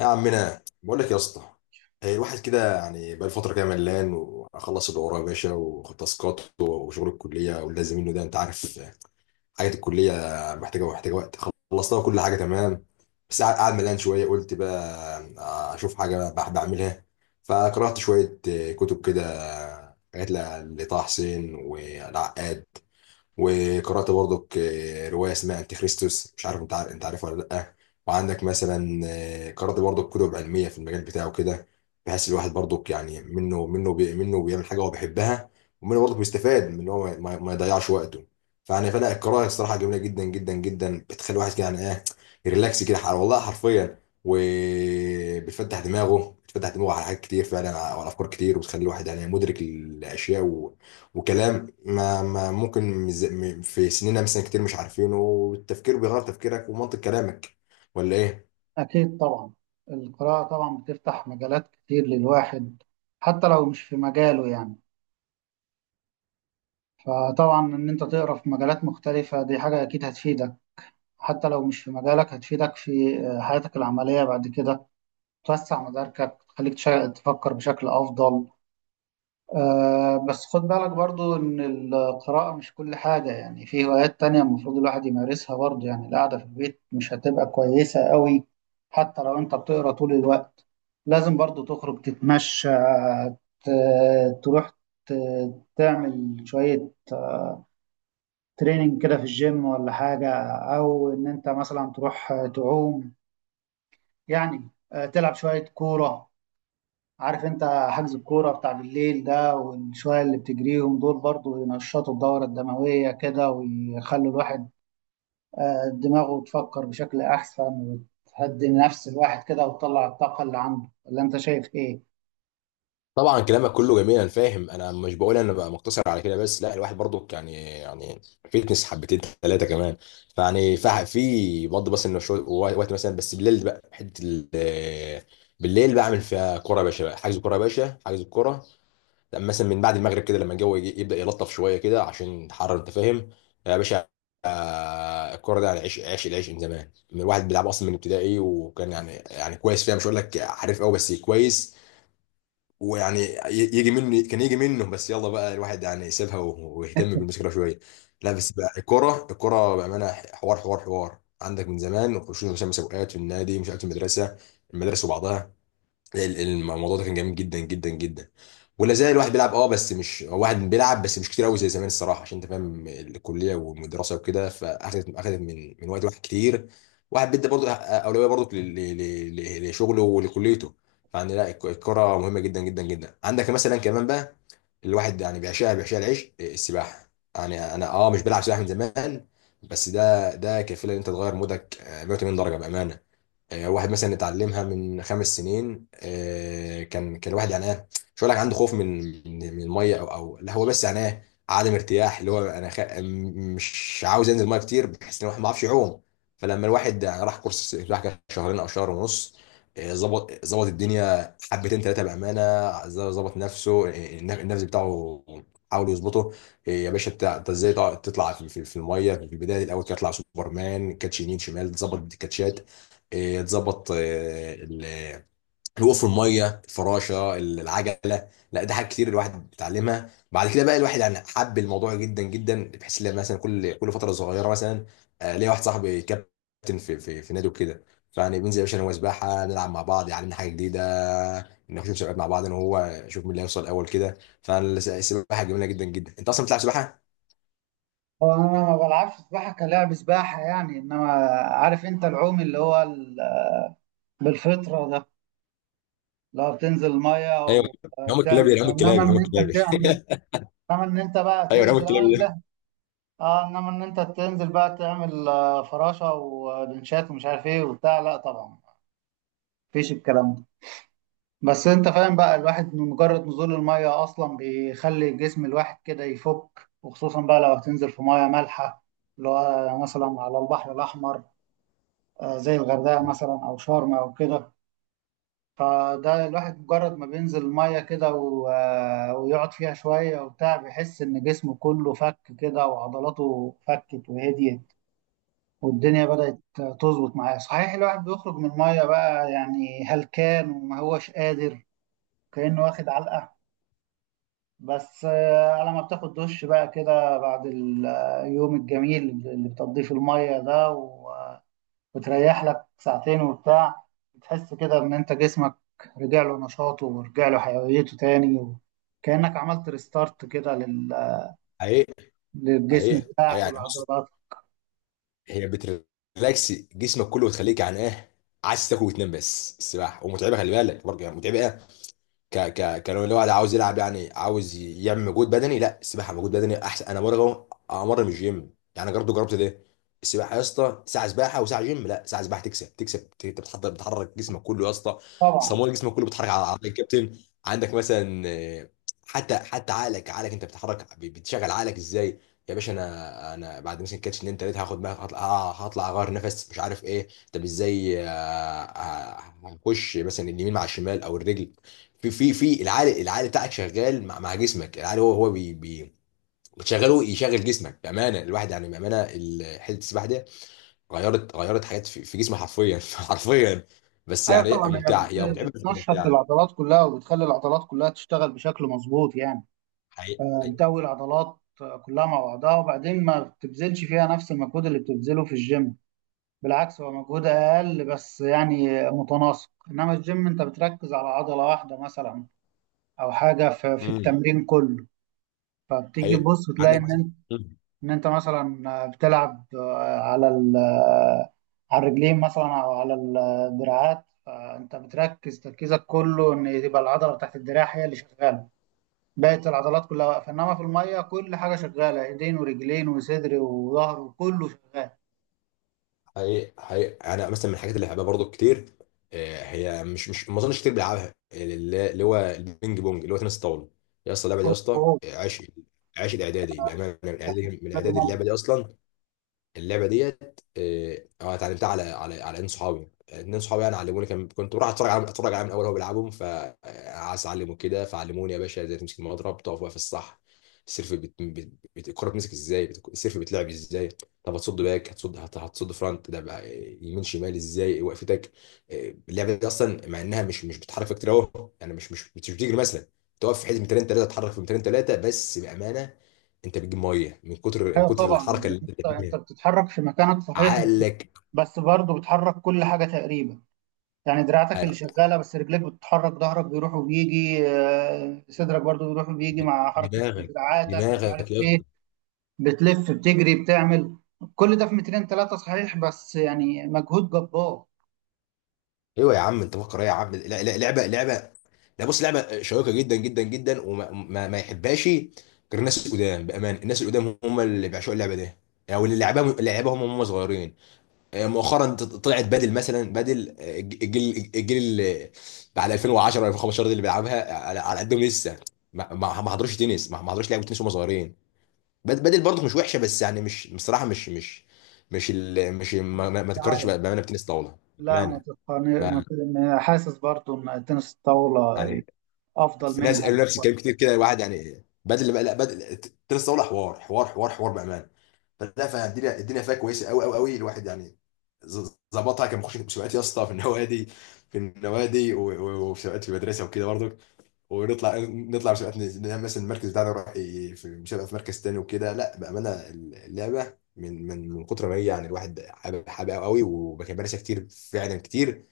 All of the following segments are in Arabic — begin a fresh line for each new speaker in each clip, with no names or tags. يا عمنا، بقول لك يا اسطى. هي الواحد كده يعني بقى فتره كده ملان واخلص اللي ورايا يا باشا، وتاسكات وشغل الكليه واللازم منه ده، انت عارف. حاجه الكليه محتاجه وقت. خلصتها كل حاجه تمام. بس قاعد ملان شويه قلت بقى اشوف حاجه بعملها فقرات شويه، كتب كده، حاجات لطه حسين والعقاد. وقرأت برضك رواية اسمها أنتي خريستوس، مش عارف أنت عارف أنت عارفها ولا لأ. وعندك مثلا قرأت برضك كتب علمية في المجال بتاعه كده، بحيث الواحد برضك يعني منه بيعمل حاجة هو بيحبها، ومنه برضك بيستفاد من إن هو ما يضيعش وقته. فأنا القراءة الصراحة جميلة جدا جدا جدا، بتخلي الواحد كده يعني إيه، ريلاكس كده، والله حرفيا. وبتفتح دماغه على حاجات كتير، فعلا على أفكار كتير، وتخلي الواحد يعني مدرك الأشياء وكلام ما ممكن في سننا مثلا كتير مش عارفينه، والتفكير بيغير تفكيرك ومنطق كلامك، ولا ايه؟
أكيد طبعا. القراءة طبعا بتفتح مجالات كتير للواحد، حتى لو مش في مجاله يعني. فطبعا إن أنت تقرأ في مجالات مختلفة دي حاجة أكيد هتفيدك، حتى لو مش في مجالك هتفيدك في حياتك العملية بعد كده. توسع مداركك، تخليك تفكر بشكل أفضل. آه، بس خد بالك برضو إن القراءة مش كل حاجة، يعني في هوايات تانية المفروض الواحد يمارسها برضو. يعني القعدة في البيت مش هتبقى كويسة قوي حتى لو أنت بتقرأ طول الوقت، لازم برضو تخرج تتمشى، ت- تروح، تعمل شوية تريننج كده في الجيم ولا حاجة، أو إن أنت مثلا تروح تعوم. يعني تلعب شوية كورة، عارف انت، حجز الكورة بتاع بالليل ده والشوية اللي بتجريهم دول برضو ينشطوا الدورة الدموية كده، ويخلوا الواحد دماغه تفكر بشكل أحسن، وتهدي نفس الواحد كده وتطلع الطاقة اللي عنده. ولا انت شايف ايه؟
طبعا كلامك كله جميل، انا فاهم، انا مش بقول انا بقى مقتصر على كده بس، لا الواحد برضو يعني فيتنس حبتين ثلاثه كمان. في برضه، بس انه شويه وقت مثلا، بس بالليل بقى بالليل بعمل فيها كوره يا باشا بقى. حجز كوره يا باشا، حجز الكوره. لما مثلا من بعد المغرب كده، لما الجو يبدا يلطف شويه كده عشان تحرر، انت فاهم يا باشا. الكوره دي يعني، عيش عيش العيش من زمان، من الواحد بيلعب اصلا من ابتدائي، وكان يعني كويس فيها، مش هقول لك حريف قوي بس كويس. ويعني يجي منه كان يجي منه، بس يلا بقى الواحد يعني سابها ويهتم بالمذاكره شويه. لا بس بقى الكوره بامانه حوار حوار حوار عندك من زمان، وخشوا مسابقات في النادي، مش عارف في المدرسه وبعضها. الموضوع ده كان جميل جدا جدا جدا، ولا زال الواحد بيلعب بس مش واحد بيلعب بس مش كتير قوي زي زمان الصراحه، عشان انت فاهم الكليه والدراسه وكده، فاخدت من وقت واحد كتير. واحد بيدي برضه اولويه برضه لشغله ولكليته. فعندنا لا الكره مهمه جدا جدا جدا. عندك مثلا كمان بقى، الواحد يعني بيعشقها العيش. السباحه، يعني انا مش بلعب سباحه من زمان، بس ده كفيل ان انت تغير مودك 180 درجه بامانه. واحد مثلا اتعلمها من 5 سنين. كان الواحد يعني ايه، مش هقول لك عنده خوف من من الميه، او لا، هو بس يعني ايه، عدم ارتياح، اللي هو انا مش عاوز انزل الميه كتير بحيث ان الواحد ما يعرفش يعوم. فلما الواحد يعني راح كورس سباحه كده شهرين او شهر ونص، ظبط الدنيا حبتين ثلاثه بامانه. ظبط نفسه، النفس بتاعه، حاول يظبطه. إيه يا باشا انت ازاي تطلع في الميه في البدايه، الاول تطلع سوبرمان كاتش يمين شمال، تظبط الكاتشات تظبط الوقوف في الميه، الفراشه، العجله. لا ده حاجات كتير الواحد بيتعلمها بعد كده. بقى الواحد يعني حب الموضوع جدا جدا، بحيث ان مثلا كل فتره صغيره مثلا. ليا واحد صاحبي كابتن في نادي وكده، فيعني بننزل يا باشا انا وهو سباحه، نلعب مع بعض، يعلمنا حاجه جديده، نخش مسابقات مع بعض انا وهو، نشوف مين اللي هيوصل اول كده. فالسباحه جميله جدا جدا. انت اصلا بتلعب سباحه؟
هو انا ما بلعبش سباحة كلاعب سباحة يعني، انما عارف انت، العوم اللي هو بالفطرة ده، لو بتنزل المية
ايوه، نعوم الكلابي ده،
وتعمل،
نعوم
انما
الكلابي، نعوم
ان انت
الكلابي.
بتعمل، انما ان انت بقى
ايوه نعوم
تنزل.
الكلابي ده.
اه، انما ان انت تنزل بقى تعمل فراشة ولنشات ومش عارف ايه وبتاع. لا طبعا، مفيش الكلام ده. بس انت فاهم بقى، الواحد من مجرد نزول المية اصلا بيخلي جسم الواحد كده يفك، وخصوصا بقى لو هتنزل في مية مالحة اللي هو مثلا على البحر الاحمر، زي الغردقة مثلا او شرم او كده. فده الواحد مجرد ما بينزل المية كده ويقعد فيها شوية وبتاع، بيحس ان جسمه كله فك كده وعضلاته فكت وهديت، والدنيا بدأت تظبط معايا. صحيح الواحد بيخرج من المية بقى يعني هلكان وما هوش قادر، كأنه واخد علقة، بس على ما بتاخد دش بقى كده بعد اليوم الجميل اللي بتقضيه في المية ده وتريح لك ساعتين وبتاع، بتحس كده إن أنت جسمك رجع له نشاطه ورجع له حيويته تاني، وكأنك عملت ريستارت كده
حقيقي،
للجسم
حقيقي، حقيقي.
بتاعك
يعني بص،
والعضلات.
هي بتريلاكس جسمك كله وتخليك يعني ايه، عايز تاكل وتنام. بس السباحه ومتعبه، خلي بالك برضه يعني متعبه. ك ك كلو الواحد عاوز يلعب، يعني عاوز يعمل مجهود بدني، لا السباحه مجهود بدني احسن. انا مره امر من الجيم يعني، برضه جربت ده. السباحه يا اسطى، ساعه سباحه وساعه جيم، لا ساعه سباحه تكسب. انت بتحضر، بتحرك جسمك كله يا اسطى،
طبعا.
صمول جسمك كله، بتحرك على عضلات الكابتن. عندك مثلا حتى عقلك انت بتحرك، بتشغل عقلك ازاي. يا باشا انا بعد مثلا كاتش اتنين تلاته هاخد بقى، هطلع، هطلع اغير نفس، مش عارف ايه، طب ازاي، هنخش مثلا اليمين مع الشمال او الرجل. في العقل بتاعك شغال مع جسمك، العقل هو هو بي بي بتشغله يشغل جسمك بامانه. الواحد يعني بامانه حته السباحه دي غيرت حاجات في جسمي حرفيا حرفيا. بس
ايوه
يعني
طبعا، هي
ممتعه. هي متعبه بس هي
بتنشط
ممتعه.
العضلات كلها وبتخلي العضلات كلها تشتغل بشكل مظبوط يعني.
حقيقي، حقيقي.
بتقوي العضلات كلها مع بعضها، وبعدين ما بتبذلش فيها نفس المجهود اللي بتبذله في الجيم، بالعكس هو مجهود اقل بس يعني متناسق. انما الجيم انت بتركز على عضلة واحدة مثلا، او حاجة في
امم
التمرين كله. فبتيجي
حقيقي.
تبص تلاقي
عندك مثلا.
ان
مم.
ان انت مثلا بتلعب آه، على ال- آه، على الرجلين مثلا او على الدراعات، فانت بتركز تركيزك كله ان تبقى العضله بتاعت الدراع هي اللي شغاله، بقيه العضلات كلها واقفه. انما في الميه كل حاجه شغاله، ايدين ورجلين وصدر وظهر وكله شغال.
حقيقي، حقيقي، انا مثلا من الحاجات اللي بحبها برضو كتير هي، مش ما اظنش كتير بلعبها، اللي هو البينج بونج، اللي هو تنس الطاوله. يا اسطى اللعبه دي
هو
يا اسطى،
هو
عشق الاعدادي بامانه، من الاعدادي من
ده
الاعدادي اللعبه
دماغك.
دي اصلا. اللعبه ديت اتعلمتها على ان صحابي اتنين صحابي يعني علموني، كان كنت بروح اتفرج عليهم الاول وهو بيلعبهم، فعايز اعلمه كده فعلموني يا باشا ازاي تمسك المضرب، تقف واقف الصح. السيرف الكره بتمسك ازاي، السيرف بيتلعب ازاي، طب هتصد باك، هتصد فرونت ده بقى يمين شمال، ازاي وقفتك، آه، اللعبه دي اصلا، مع انها مش بتحرك كتير اهو، يعني مش بتجري مثلا. تقف في حته 200 3 تتحرك في 200 3 بس بامانه، انت بتجيب ميه من كتر من
ايوه
كتر
طبعا،
الحركه
لأن
اللي انت
انت
بتعملها.
بتتحرك في مكانك صحيح، بس
عقلك،
بس برضه بتحرك كل حاجه تقريبا، يعني دراعتك اللي شغاله بس، رجليك بتتحرك، ظهرك بيروح وبيجي، صدرك برضو بيروح وبيجي مع حركه
دماغك،
دراعاتك مش
دماغك
عارف
يا
ايه،
اسطى.
بتلف بتجري بتعمل كل ده في مترين ثلاثه صحيح، بس يعني مجهود جبار.
ايوه يا عم، انت فكر ايه يا عم؟ لا لا، لعبه، لعبه. لا بص لعبه شيقه جدا جدا جدا، وما ما, ما يحبهاش غير الناس القدام بامان... الناس القدام هم اللي بيعشقوا اللعبه دي، او اللي لعبها هم صغيرين. مؤخرا طلعت بدل مثلا بدل آه، الجيل اللي بعد 2010 و 2015 ده اللي بيلعبها على قدهم لسه، ما حضروش تنس، ما حضروش لعبه تنس وهم صغيرين. بدل برضه مش وحشه، بس يعني مش بصراحه مش ما, ما
مش
ما تتقارنش
عارف،
بامانه بتنس طاوله
لا، ما
بامانه.
تقني،
ما-
ما حاسس برضو ان تنس الطاوله
يعني
افضل
في ناس
منها
قالوا نفس
شويه.
الكلام كتير كده. الواحد يعني بدل بقى لا، بدل تنس طاوله حوار حوار حوار حوار بامانه. فالدنيا فيها كويسه قوي قوي قوي. الواحد يعني ظبطها، كان بيخش مسابقات يا اسطى في النوادي، في النوادي وفي سباقات في المدرسه وكده برضه. ونطلع مسابقات، نعمل مثلا المركز بتاعنا يروح في مسابقه في مركز تاني وكده. لا بامانه اللعبه من كتر ما هي، يعني الواحد حاببها قوي، وكان مارسها كتير فعلا كتير.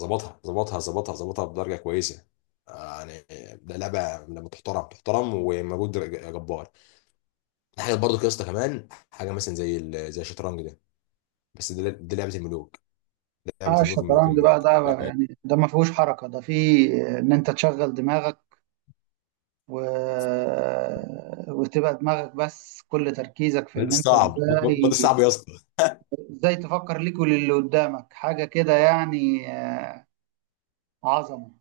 ظبطها بدرجه كويسه. يعني ده لعبه لما تحترم تحترم ومجهود جبار. حاجه برضو يا اسطى كمان، حاجه مثلا زي الشطرنج ده، بس ده لعبه الملوك. ده لعبه
اه
الملوك الملوك
الشطرنج بقى
الملوك
ده،
بقى.
يعني ده ما فيهوش حركه، ده فيه ان انت تشغل دماغك و... وتبقى دماغك بس، كل تركيزك في
ده
ان انت
صعب، ده
ازاي،
صعب يا اسطى،
ازاي تفكر ليك وللي قدامك حاجة كده يعني عظمة.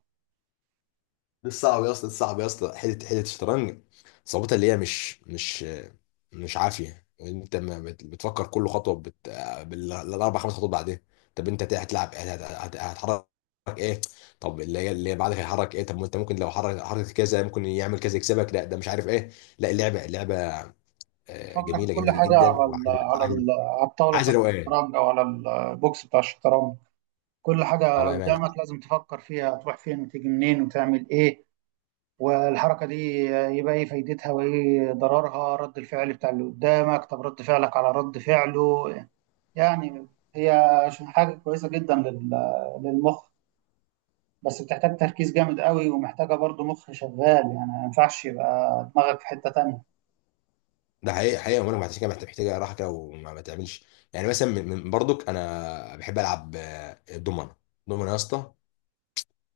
ده صعب يا اسطى، ده صعب يا اسطى، حته الشطرنج صعوبتها اللي هي مش عافيه. انت ما بتفكر كل خطوه بالاربع خمس خطوات بعدين. طب انت هتلعب، هتحرك ايه؟ طب اللي بعدك هيحرك ايه؟ طب ما انت ممكن لو حركت كذا ممكن يعمل كذا يكسبك. لا ده مش عارف ايه، لا اللعبه
تفكر في
جميله
كل
جميله
حاجة
جدا، وعايز عايز
على الطاولة
عايز
بتاعت
روقان.
الشطرنج، او على البوكس بتاع الشطرنج. كل
اه
حاجة
بامانه،
قدامك لازم تفكر فيها، تروح فين وتيجي منين وتعمل ايه، والحركة دي يبقى ايه فايدتها وايه ضررها، رد الفعل بتاع اللي قدامك، طب رد فعلك على رد فعله. يعني هي حاجة كويسة جدا للمخ، بس بتحتاج تركيز جامد قوي، ومحتاجة برضو مخ شغال يعني، ما ينفعش يبقى دماغك في حتة تانية.
ده حقيقة حقيقة. وانا عشان كده محتاجة راحة كده وما ما تعملش يعني. مثلا من برضك انا بحب العب الدومنة. الدومنة يا اسطى،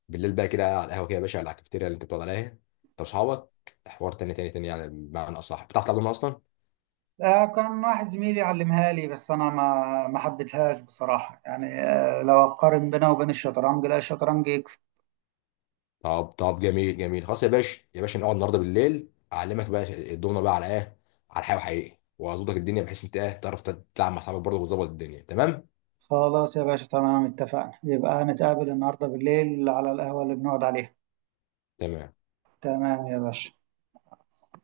بالليل بقى كده على القهوة كده يا باشا، على الكافيتيريا اللي انت بتقعد عليها انت واصحابك، حوار تاني تاني تاني يعني. بمعنى اصح، بتعرف تلعب دومنة اصلا؟
كان واحد زميلي علمها لي، بس أنا ما حبيتهاش بصراحة، يعني لو أقارن بينها وبين الشطرنج، لا الشطرنج يكسب.
طب جميل جميل، خلاص يا باشا، يا باشا نقعد النهارده بالليل اعلمك بقى الدومنة بقى على ايه؟ على الحقيقة، وحقيقي واظبطك الدنيا بحيث انت ايه، تعرف تلعب مع اصحابك برضه وتظبط الدنيا، تمام؟
خلاص يا باشا، تمام اتفقنا، يبقى هنتقابل النهاردة بالليل على القهوة اللي بنقعد عليها.
تمام.
تمام يا باشا.